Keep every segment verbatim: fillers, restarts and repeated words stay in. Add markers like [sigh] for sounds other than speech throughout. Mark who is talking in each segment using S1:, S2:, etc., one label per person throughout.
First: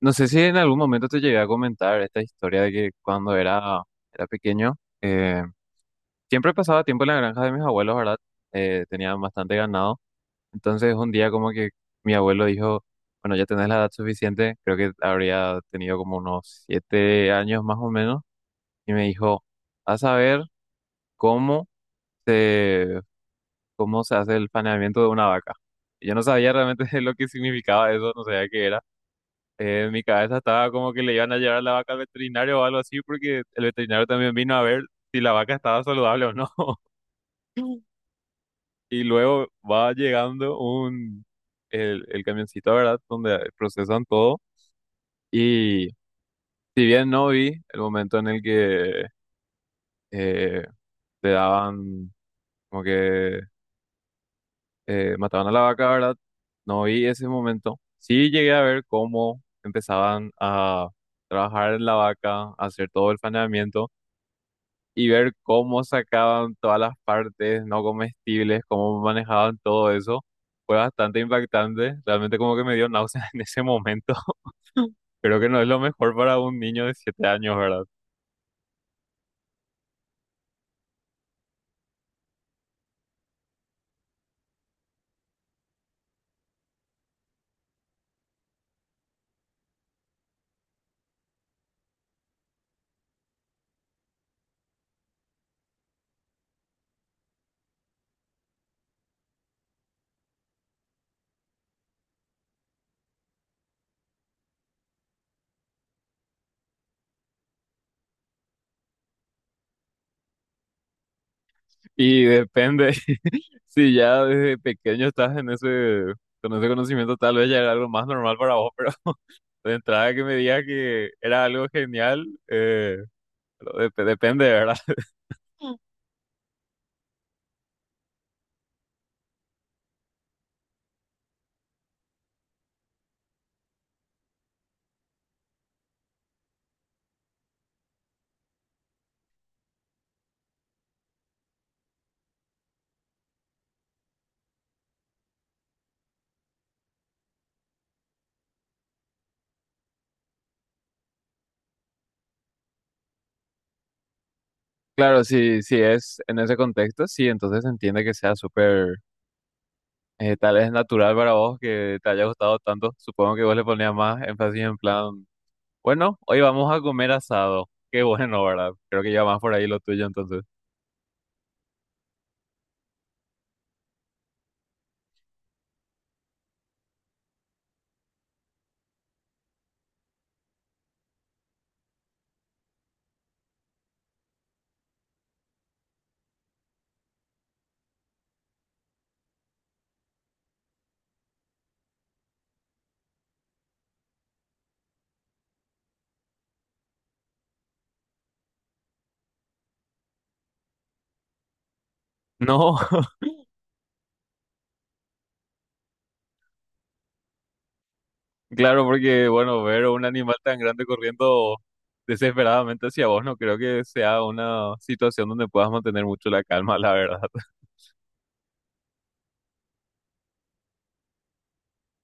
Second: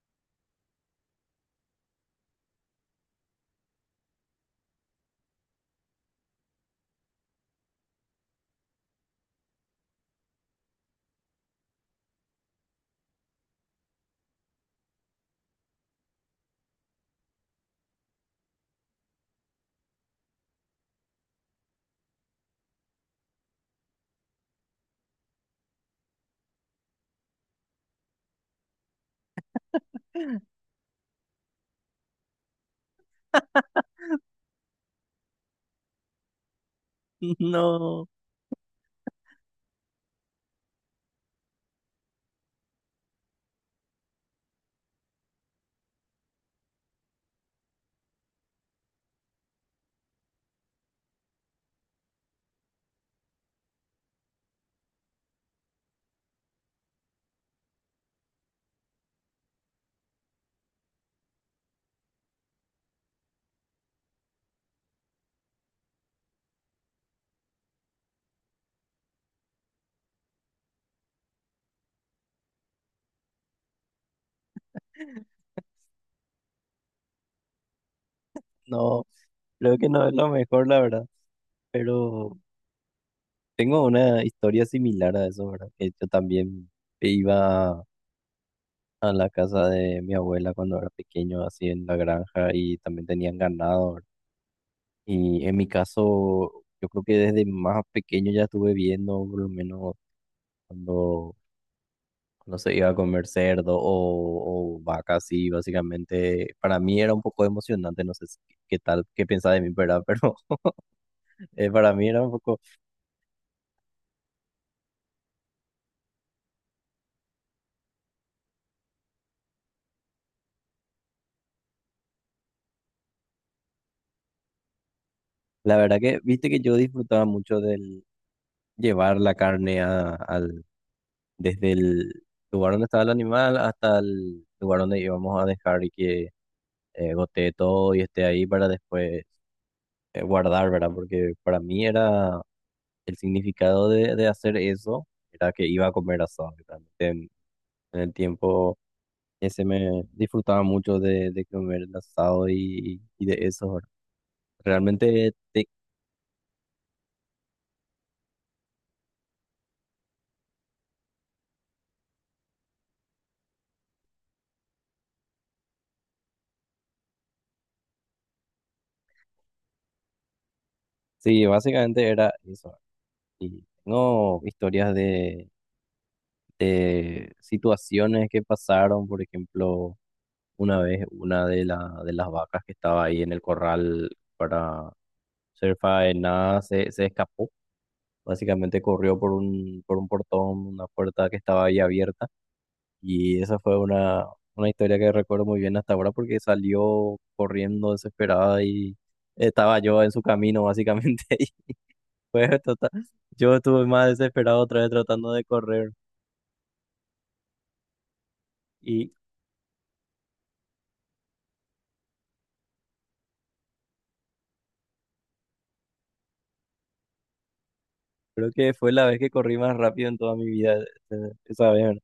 S1: No sé si en algún momento te llegué a comentar esta historia de que cuando era, era pequeño, eh, siempre pasaba tiempo en la granja de mis abuelos, ¿verdad? Eh, tenían bastante ganado. Entonces un día como que mi abuelo dijo, bueno, ya tenés la edad suficiente, creo que habría tenido como unos siete años más o menos, y me dijo, vas a ver cómo se, cómo se hace el faenamiento de una vaca. Y yo no sabía realmente [laughs] lo que significaba eso, no sabía qué era. Eh, en mi cabeza estaba como que le iban a llevar la vaca al veterinario o algo así, porque el veterinario también vino a ver si la vaca estaba saludable o no. [laughs]
S2: [laughs] No,
S1: Y luego va llegando un, el, el camioncito, ¿verdad? Donde procesan todo. Y si bien no vi el momento en el que eh, le daban, como que eh, mataban a la vaca, ¿verdad? No vi ese momento. Sí llegué a ver cómo empezaban a trabajar en la vaca, a hacer todo el faenamiento. Y ver cómo sacaban todas las partes no comestibles, cómo manejaban todo eso, fue bastante impactante. Realmente como que me dio náuseas [laughs] en ese momento. [laughs] Creo que no es lo mejor para un niño de siete años, ¿verdad?
S2: no, creo que no es lo mejor, la verdad. Pero tengo una historia similar a eso, ¿verdad? Que yo también iba a la casa de mi abuela cuando era pequeño, así en la granja, y también tenían ganado, ¿verdad? Y en mi caso, yo creo que desde más pequeño ya estuve viendo, por lo menos cuando, cuando se iba a comer cerdo o, o vaca, así, básicamente. Para mí era un poco emocionante, no sé si- qué tal, qué pensaba de mí, ¿verdad? [laughs] Pero eh, para mí era
S1: Y
S2: un poco.
S1: depende, [laughs] si ya desde pequeño estás en ese, con ese conocimiento, tal vez ya era algo más normal para vos, pero [laughs] de entrada que me digas que era algo genial, eh, pero dep- depende, ¿verdad? [laughs]
S2: La verdad que, viste que yo disfrutaba mucho del llevar la carne a- al, desde el lugar donde estaba el animal hasta el lugar donde íbamos a dejar y que eh, gotee todo y esté ahí para después eh, guardar, ¿verdad? Porque para mí era el significado de, de hacer eso, era que iba a comer asado. Y realmente en, en el tiempo ese me disfrutaba mucho de, de comer el asado y, y de eso, ¿verdad?
S1: Claro,
S2: Realmente,
S1: si,
S2: te-
S1: si es en ese contexto, sí, entonces se entiende que sea súper. Eh, tal vez es natural para vos que te haya gustado tanto. Supongo que vos le ponías más énfasis en plan, bueno, hoy vamos a comer asado. Qué [laughs] bueno, ¿verdad? Creo que ya más por ahí lo tuyo entonces.
S2: sí, básicamente era eso. Y tengo historias de, de situaciones que pasaron, por ejemplo, una vez una de, la, de las vacas que estaba ahí en el corral para ser faenada se, se escapó. Básicamente corrió por un, por un portón, una puerta que estaba ahí abierta. Y esa fue una, una historia que recuerdo muy bien hasta ahora porque salió corriendo desesperada y estaba yo en su camino, básicamente. [laughs] Y fue
S1: No,
S2: total-
S1: [laughs]
S2: yo estuve más desesperado otra vez tratando de correr.
S1: claro,
S2: Y
S1: porque bueno, ver un animal tan grande corriendo desesperadamente hacia vos no creo que sea una situación donde puedas mantener mucho la calma, la verdad.
S2: creo que fue la vez que corrí más rápido en toda mi vida, eh, esa vez.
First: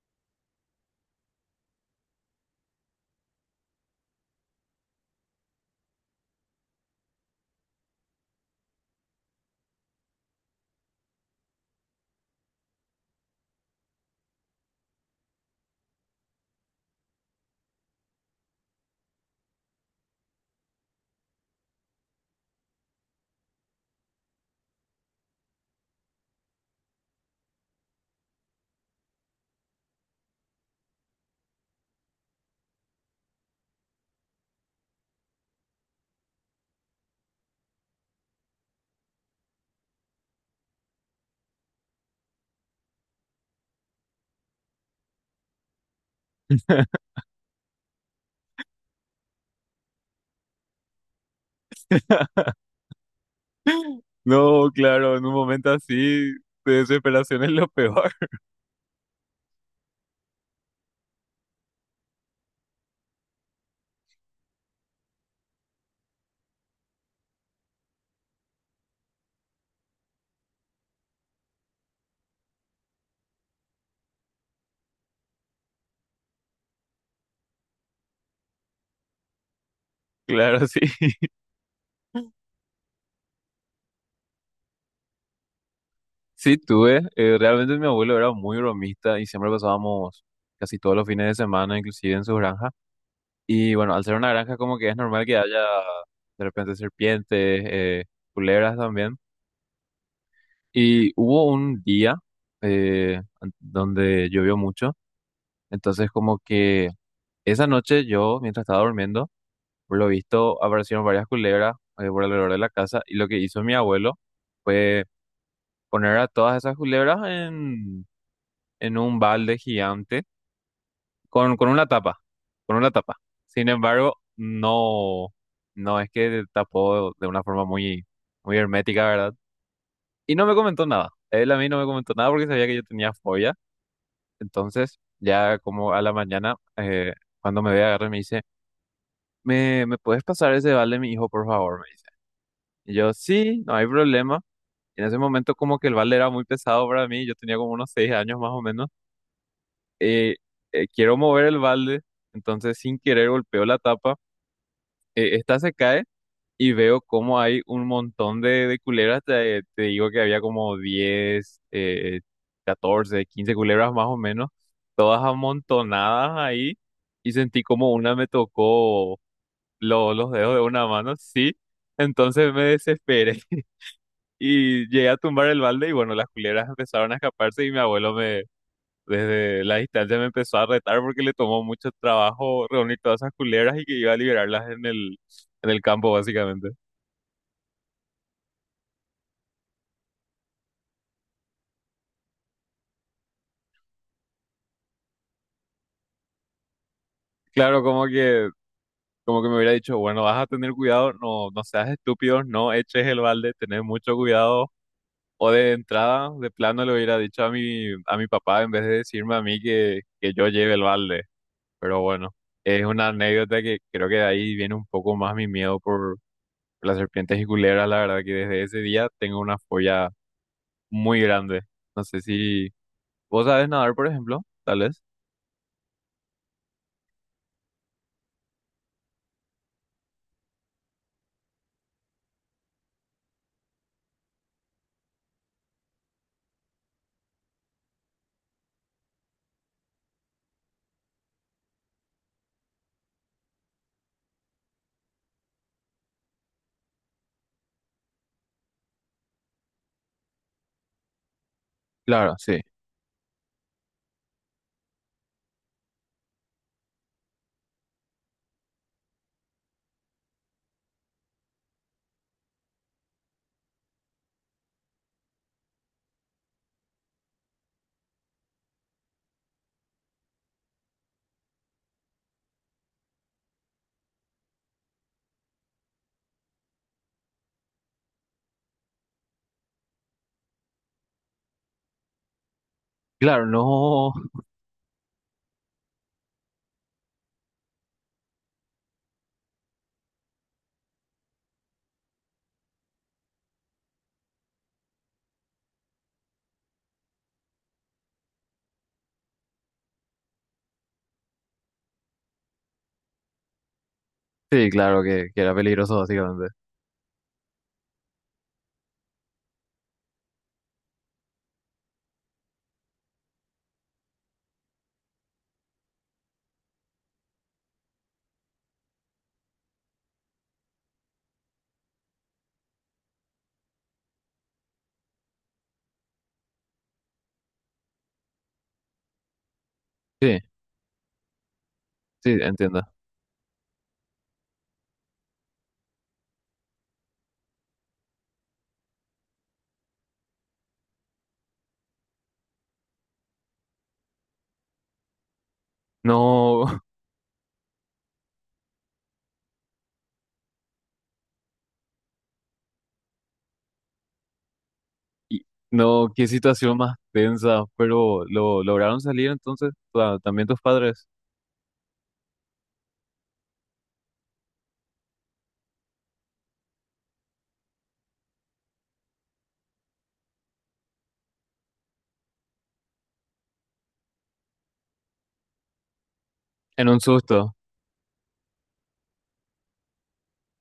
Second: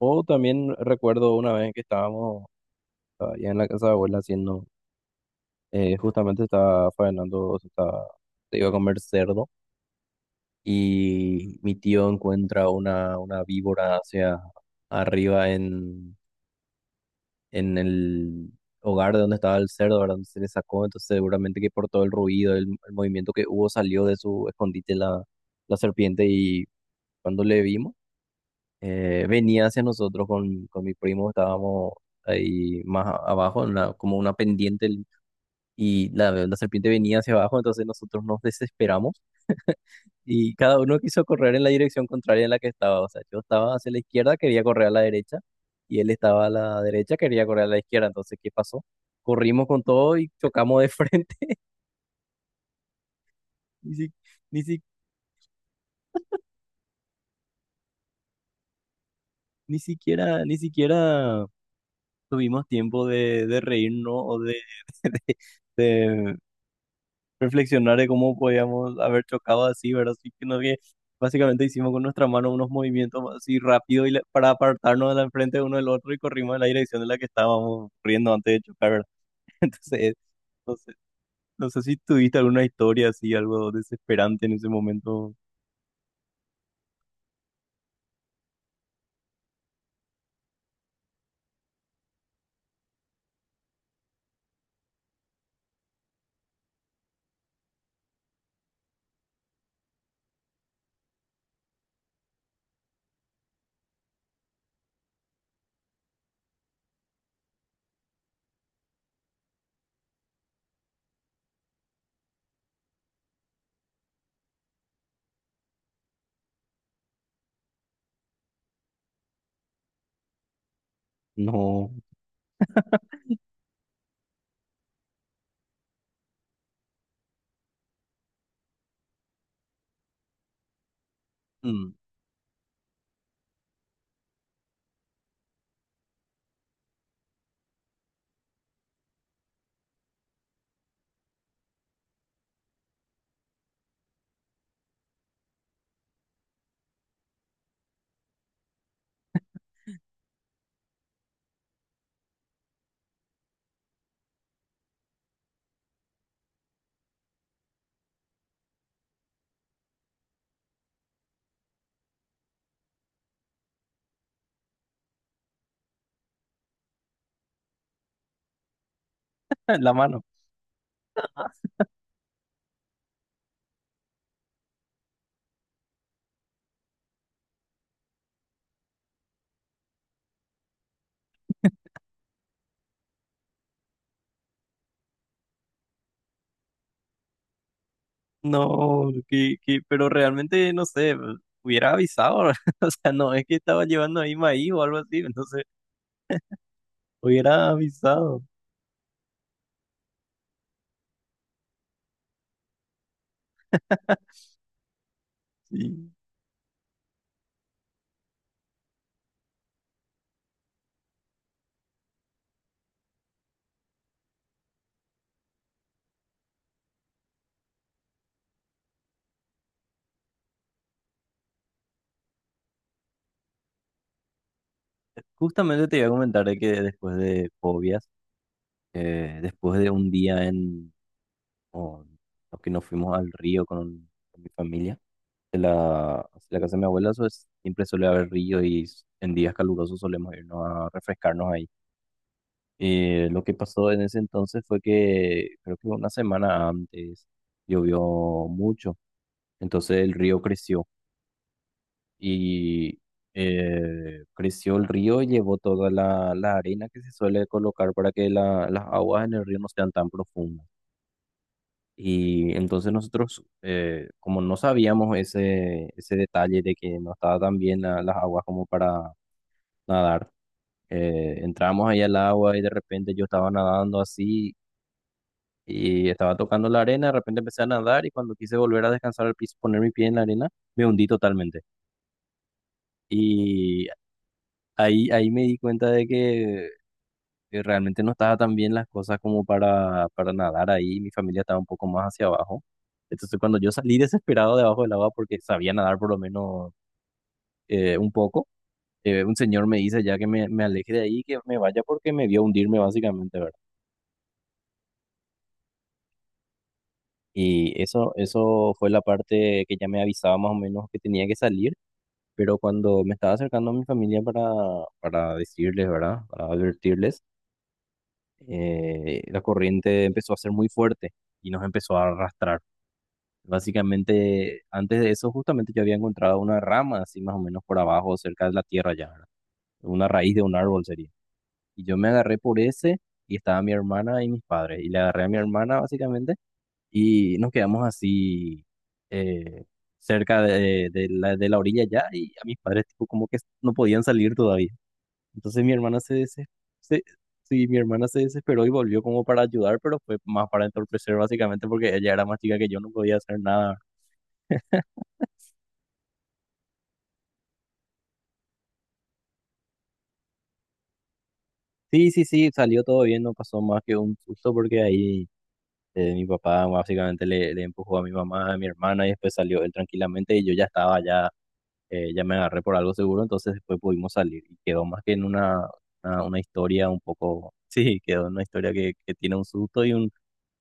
S2: O también recuerdo una vez que estábamos allá en la casa de abuela haciendo, eh, justamente estaba faenando, o sea, estaba- se iba a comer cerdo y mi tío encuentra una, una víbora hacia arriba en, en el hogar de donde estaba el cerdo, ¿verdad? Donde se le sacó, entonces seguramente que por todo el ruido, el, el movimiento que hubo, salió de su escondite la, la serpiente y cuando le vimos eh, venía hacia nosotros con, con mi primo, estábamos ahí más a- abajo, en una- como una pendiente, el- y la, la serpiente venía hacia abajo, entonces nosotros nos desesperamos y cada uno quiso correr en la dirección contraria en la que estaba. O sea, yo estaba hacia la izquierda, quería correr a la derecha, y él estaba a la derecha, quería correr a la izquierda. Entonces, ¿qué pasó? Corrimos con todo y chocamos de frente.
S1: [laughs]
S2: [laughs] Ni, si- ni,
S1: No,
S2: si-
S1: claro, en un momento así de desesperación es lo peor. [laughs]
S2: ni siquiera, ni siquiera tuvimos tiempo de, de reírnos o de, [laughs] reflexionar de cómo podíamos haber chocado así, ¿verdad? Así que no que básicamente hicimos con nuestra mano unos movimientos así rápido y la- para apartarnos de la enfrente de uno del otro y corrimos en la dirección en la que estábamos corriendo antes de chocar, ¿verdad? [laughs] Entonces,
S1: Claro,
S2: no
S1: sí.
S2: sé, no sé si tuviste alguna historia así, algo desesperante en ese momento.
S1: Sí, tuve. Eh, realmente mi abuelo era muy bromista y siempre pasábamos casi todos los fines de semana, inclusive en su granja. Y bueno, al ser una granja como que es normal que haya de repente serpientes, eh, culebras también. Y hubo un día eh, an- donde llovió mucho, entonces como que esa noche yo, mientras estaba durmiendo, por lo visto aparecieron varias culebras eh, por alrededor de la casa y lo que hizo mi abuelo fue poner a todas esas culebras en, en un balde gigante con, con una
S2: No.
S1: tapa, con una tapa. Sin embargo, no, no es que tapó de una forma muy, muy hermética, ¿verdad? Y no me comentó nada. Él a mí no me
S2: Mm,
S1: comentó nada porque sabía que yo tenía fobia. Entonces, ya como a la mañana, eh, cuando me ve agarrar, me dice, ¿Me, me puedes pasar ese balde, mi hijo, por favor? Me dice. Y yo, sí, no hay problema. En ese momento como que el balde era muy pesado para mí, yo tenía como unos seis años más o menos. Eh, eh, Quiero mover el balde, entonces sin querer golpeó la tapa, eh, esta se cae y veo como hay un montón de, de culebras. Te, te digo que había como diez eh, catorce quince culebras más o menos, todas amontonadas ahí. Y sentí como una me tocó
S2: en la
S1: lo-
S2: mano.
S1: los dedos de una mano, sí. Entonces me desesperé [laughs] y llegué a tumbar el balde y bueno, las culebras empezaron a escaparse y mi abuelo me, desde la distancia me empezó a retar porque le tomó mucho trabajo reunir todas esas culebras y que iba a liberarlas en el, en el campo, básicamente.
S2: No, que, que, pero realmente no sé, hubiera avisado, [laughs] o sea, no es que estaba llevando ahí maíz o algo así, entonces hubiera
S1: Claro, como
S2: avisado.
S1: que, como que me hubiera dicho, bueno, vas a tener cuidado, no, no seas estúpido, no eches el balde, tenés mucho
S2: [laughs]
S1: cuidado. O de
S2: Sí.
S1: entrada, de plano le hubiera dicho a mi, a mi papá en vez de decirme a mí que, que yo lleve el balde. Pero bueno, es una anécdota que creo que de ahí viene un poco más mi miedo por las serpientes y culebras. La verdad que desde ese día tengo una fobia muy grande. No sé si vos sabes nadar, por ejemplo, tal vez.
S2: Justamente te iba a comentar de que después de fobias, eh, después de un día en o- o que nos fuimos al río con, con mi familia, de la, de la casa de mi abuela, eso es- siempre suele haber río y s- en días calurosos solemos irnos a refrescarnos ahí. Eh, lo que pasó en ese entonces fue que creo que una semana antes llovió mucho, entonces el río creció.
S1: Claro, sí.
S2: Y eh, creció el río y llevó toda la, la arena que se suele colocar para que la- las aguas en el río no sean tan profundas. Y entonces nosotros, eh, como no sabíamos ese, ese detalle de que no estaba tan bien la- las aguas como para nadar, eh, entramos ahí al agua y de repente yo estaba nadando así y estaba tocando la arena, de repente empecé a nadar y cuando quise volver a descansar al piso, poner mi pie en la arena, me hundí totalmente.
S1: Claro,
S2: Y
S1: no. [laughs]
S2: Ahí, ahí me di cuenta de que que realmente no estaba tan bien las cosas como para, para nadar ahí, mi familia estaba un poco más hacia abajo. Entonces cuando yo salí desesperado debajo del agua porque sabía nadar por lo menos eh, un poco, eh, un señor me dice ya que me, me aleje de ahí, que me vaya porque me vio hundirme básicamente, ¿verdad?
S1: Sí, claro que, que era peligroso, básicamente.
S2: Y eso, eso fue la parte que ya me avisaba más o menos que tenía que salir, pero cuando me estaba acercando a mi familia para, para decirles, ¿verdad? Para advertirles, eh, la corriente empezó a ser muy fuerte y nos empezó a arrastrar. Básicamente, antes de eso, justamente yo había encontrado una rama así más o menos por abajo, cerca de la tierra ya, ¿verdad? Una raíz
S1: Sí,
S2: de un árbol sería. Y yo me agarré
S1: sí,
S2: por
S1: entiendo.
S2: ese y estaba mi hermana y mis padres. Y le agarré a mi hermana básicamente y nos quedamos así eh, cerca de, de la, de la orilla ya y a mis padres tipo como que no podían salir todavía. Entonces mi hermana se, desesperó,
S1: No, [laughs]
S2: sí, mi hermana se desesperó y volvió como para ayudar, pero fue más para entorpecer básicamente porque ella era más chica que yo, no podía hacer nada.
S1: y- no, qué situación más tensa, pero lo lograron salir entonces, o sea, también tus padres,
S2: Sí, sí, sí, salió todo bien, no pasó más que un susto porque ahí eh, mi papá básicamente le, le empujó a mi mamá, a mi hermana y después salió él tranquilamente y yo ya estaba, ya, eh, ya me agarré por algo seguro, entonces después pudimos salir y quedó más que en una, una, una
S1: en
S2: historia un
S1: un
S2: poco,
S1: susto.
S2: [laughs] sí, quedó en una historia que, que tiene un susto y un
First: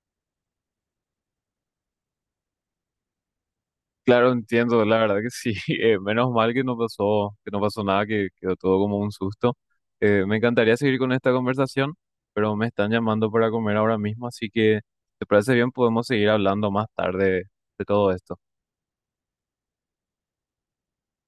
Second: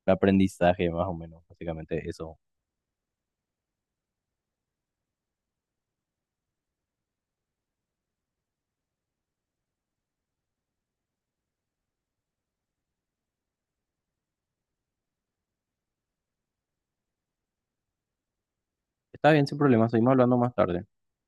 S2: aprendizaje más o menos, básicamente eso.
S1: Claro, entiendo, la verdad que sí. [laughs] Eh, menos mal que no pasó, que no pasó nada, que quedó todo como un susto. Eh, me encantaría seguir con esta conversación, pero me están llamando para comer ahora mismo, así que, ¿te parece bien? Podemos seguir hablando más tarde de todo esto.
S2: Está bien, sin problema, seguimos hablando más tarde.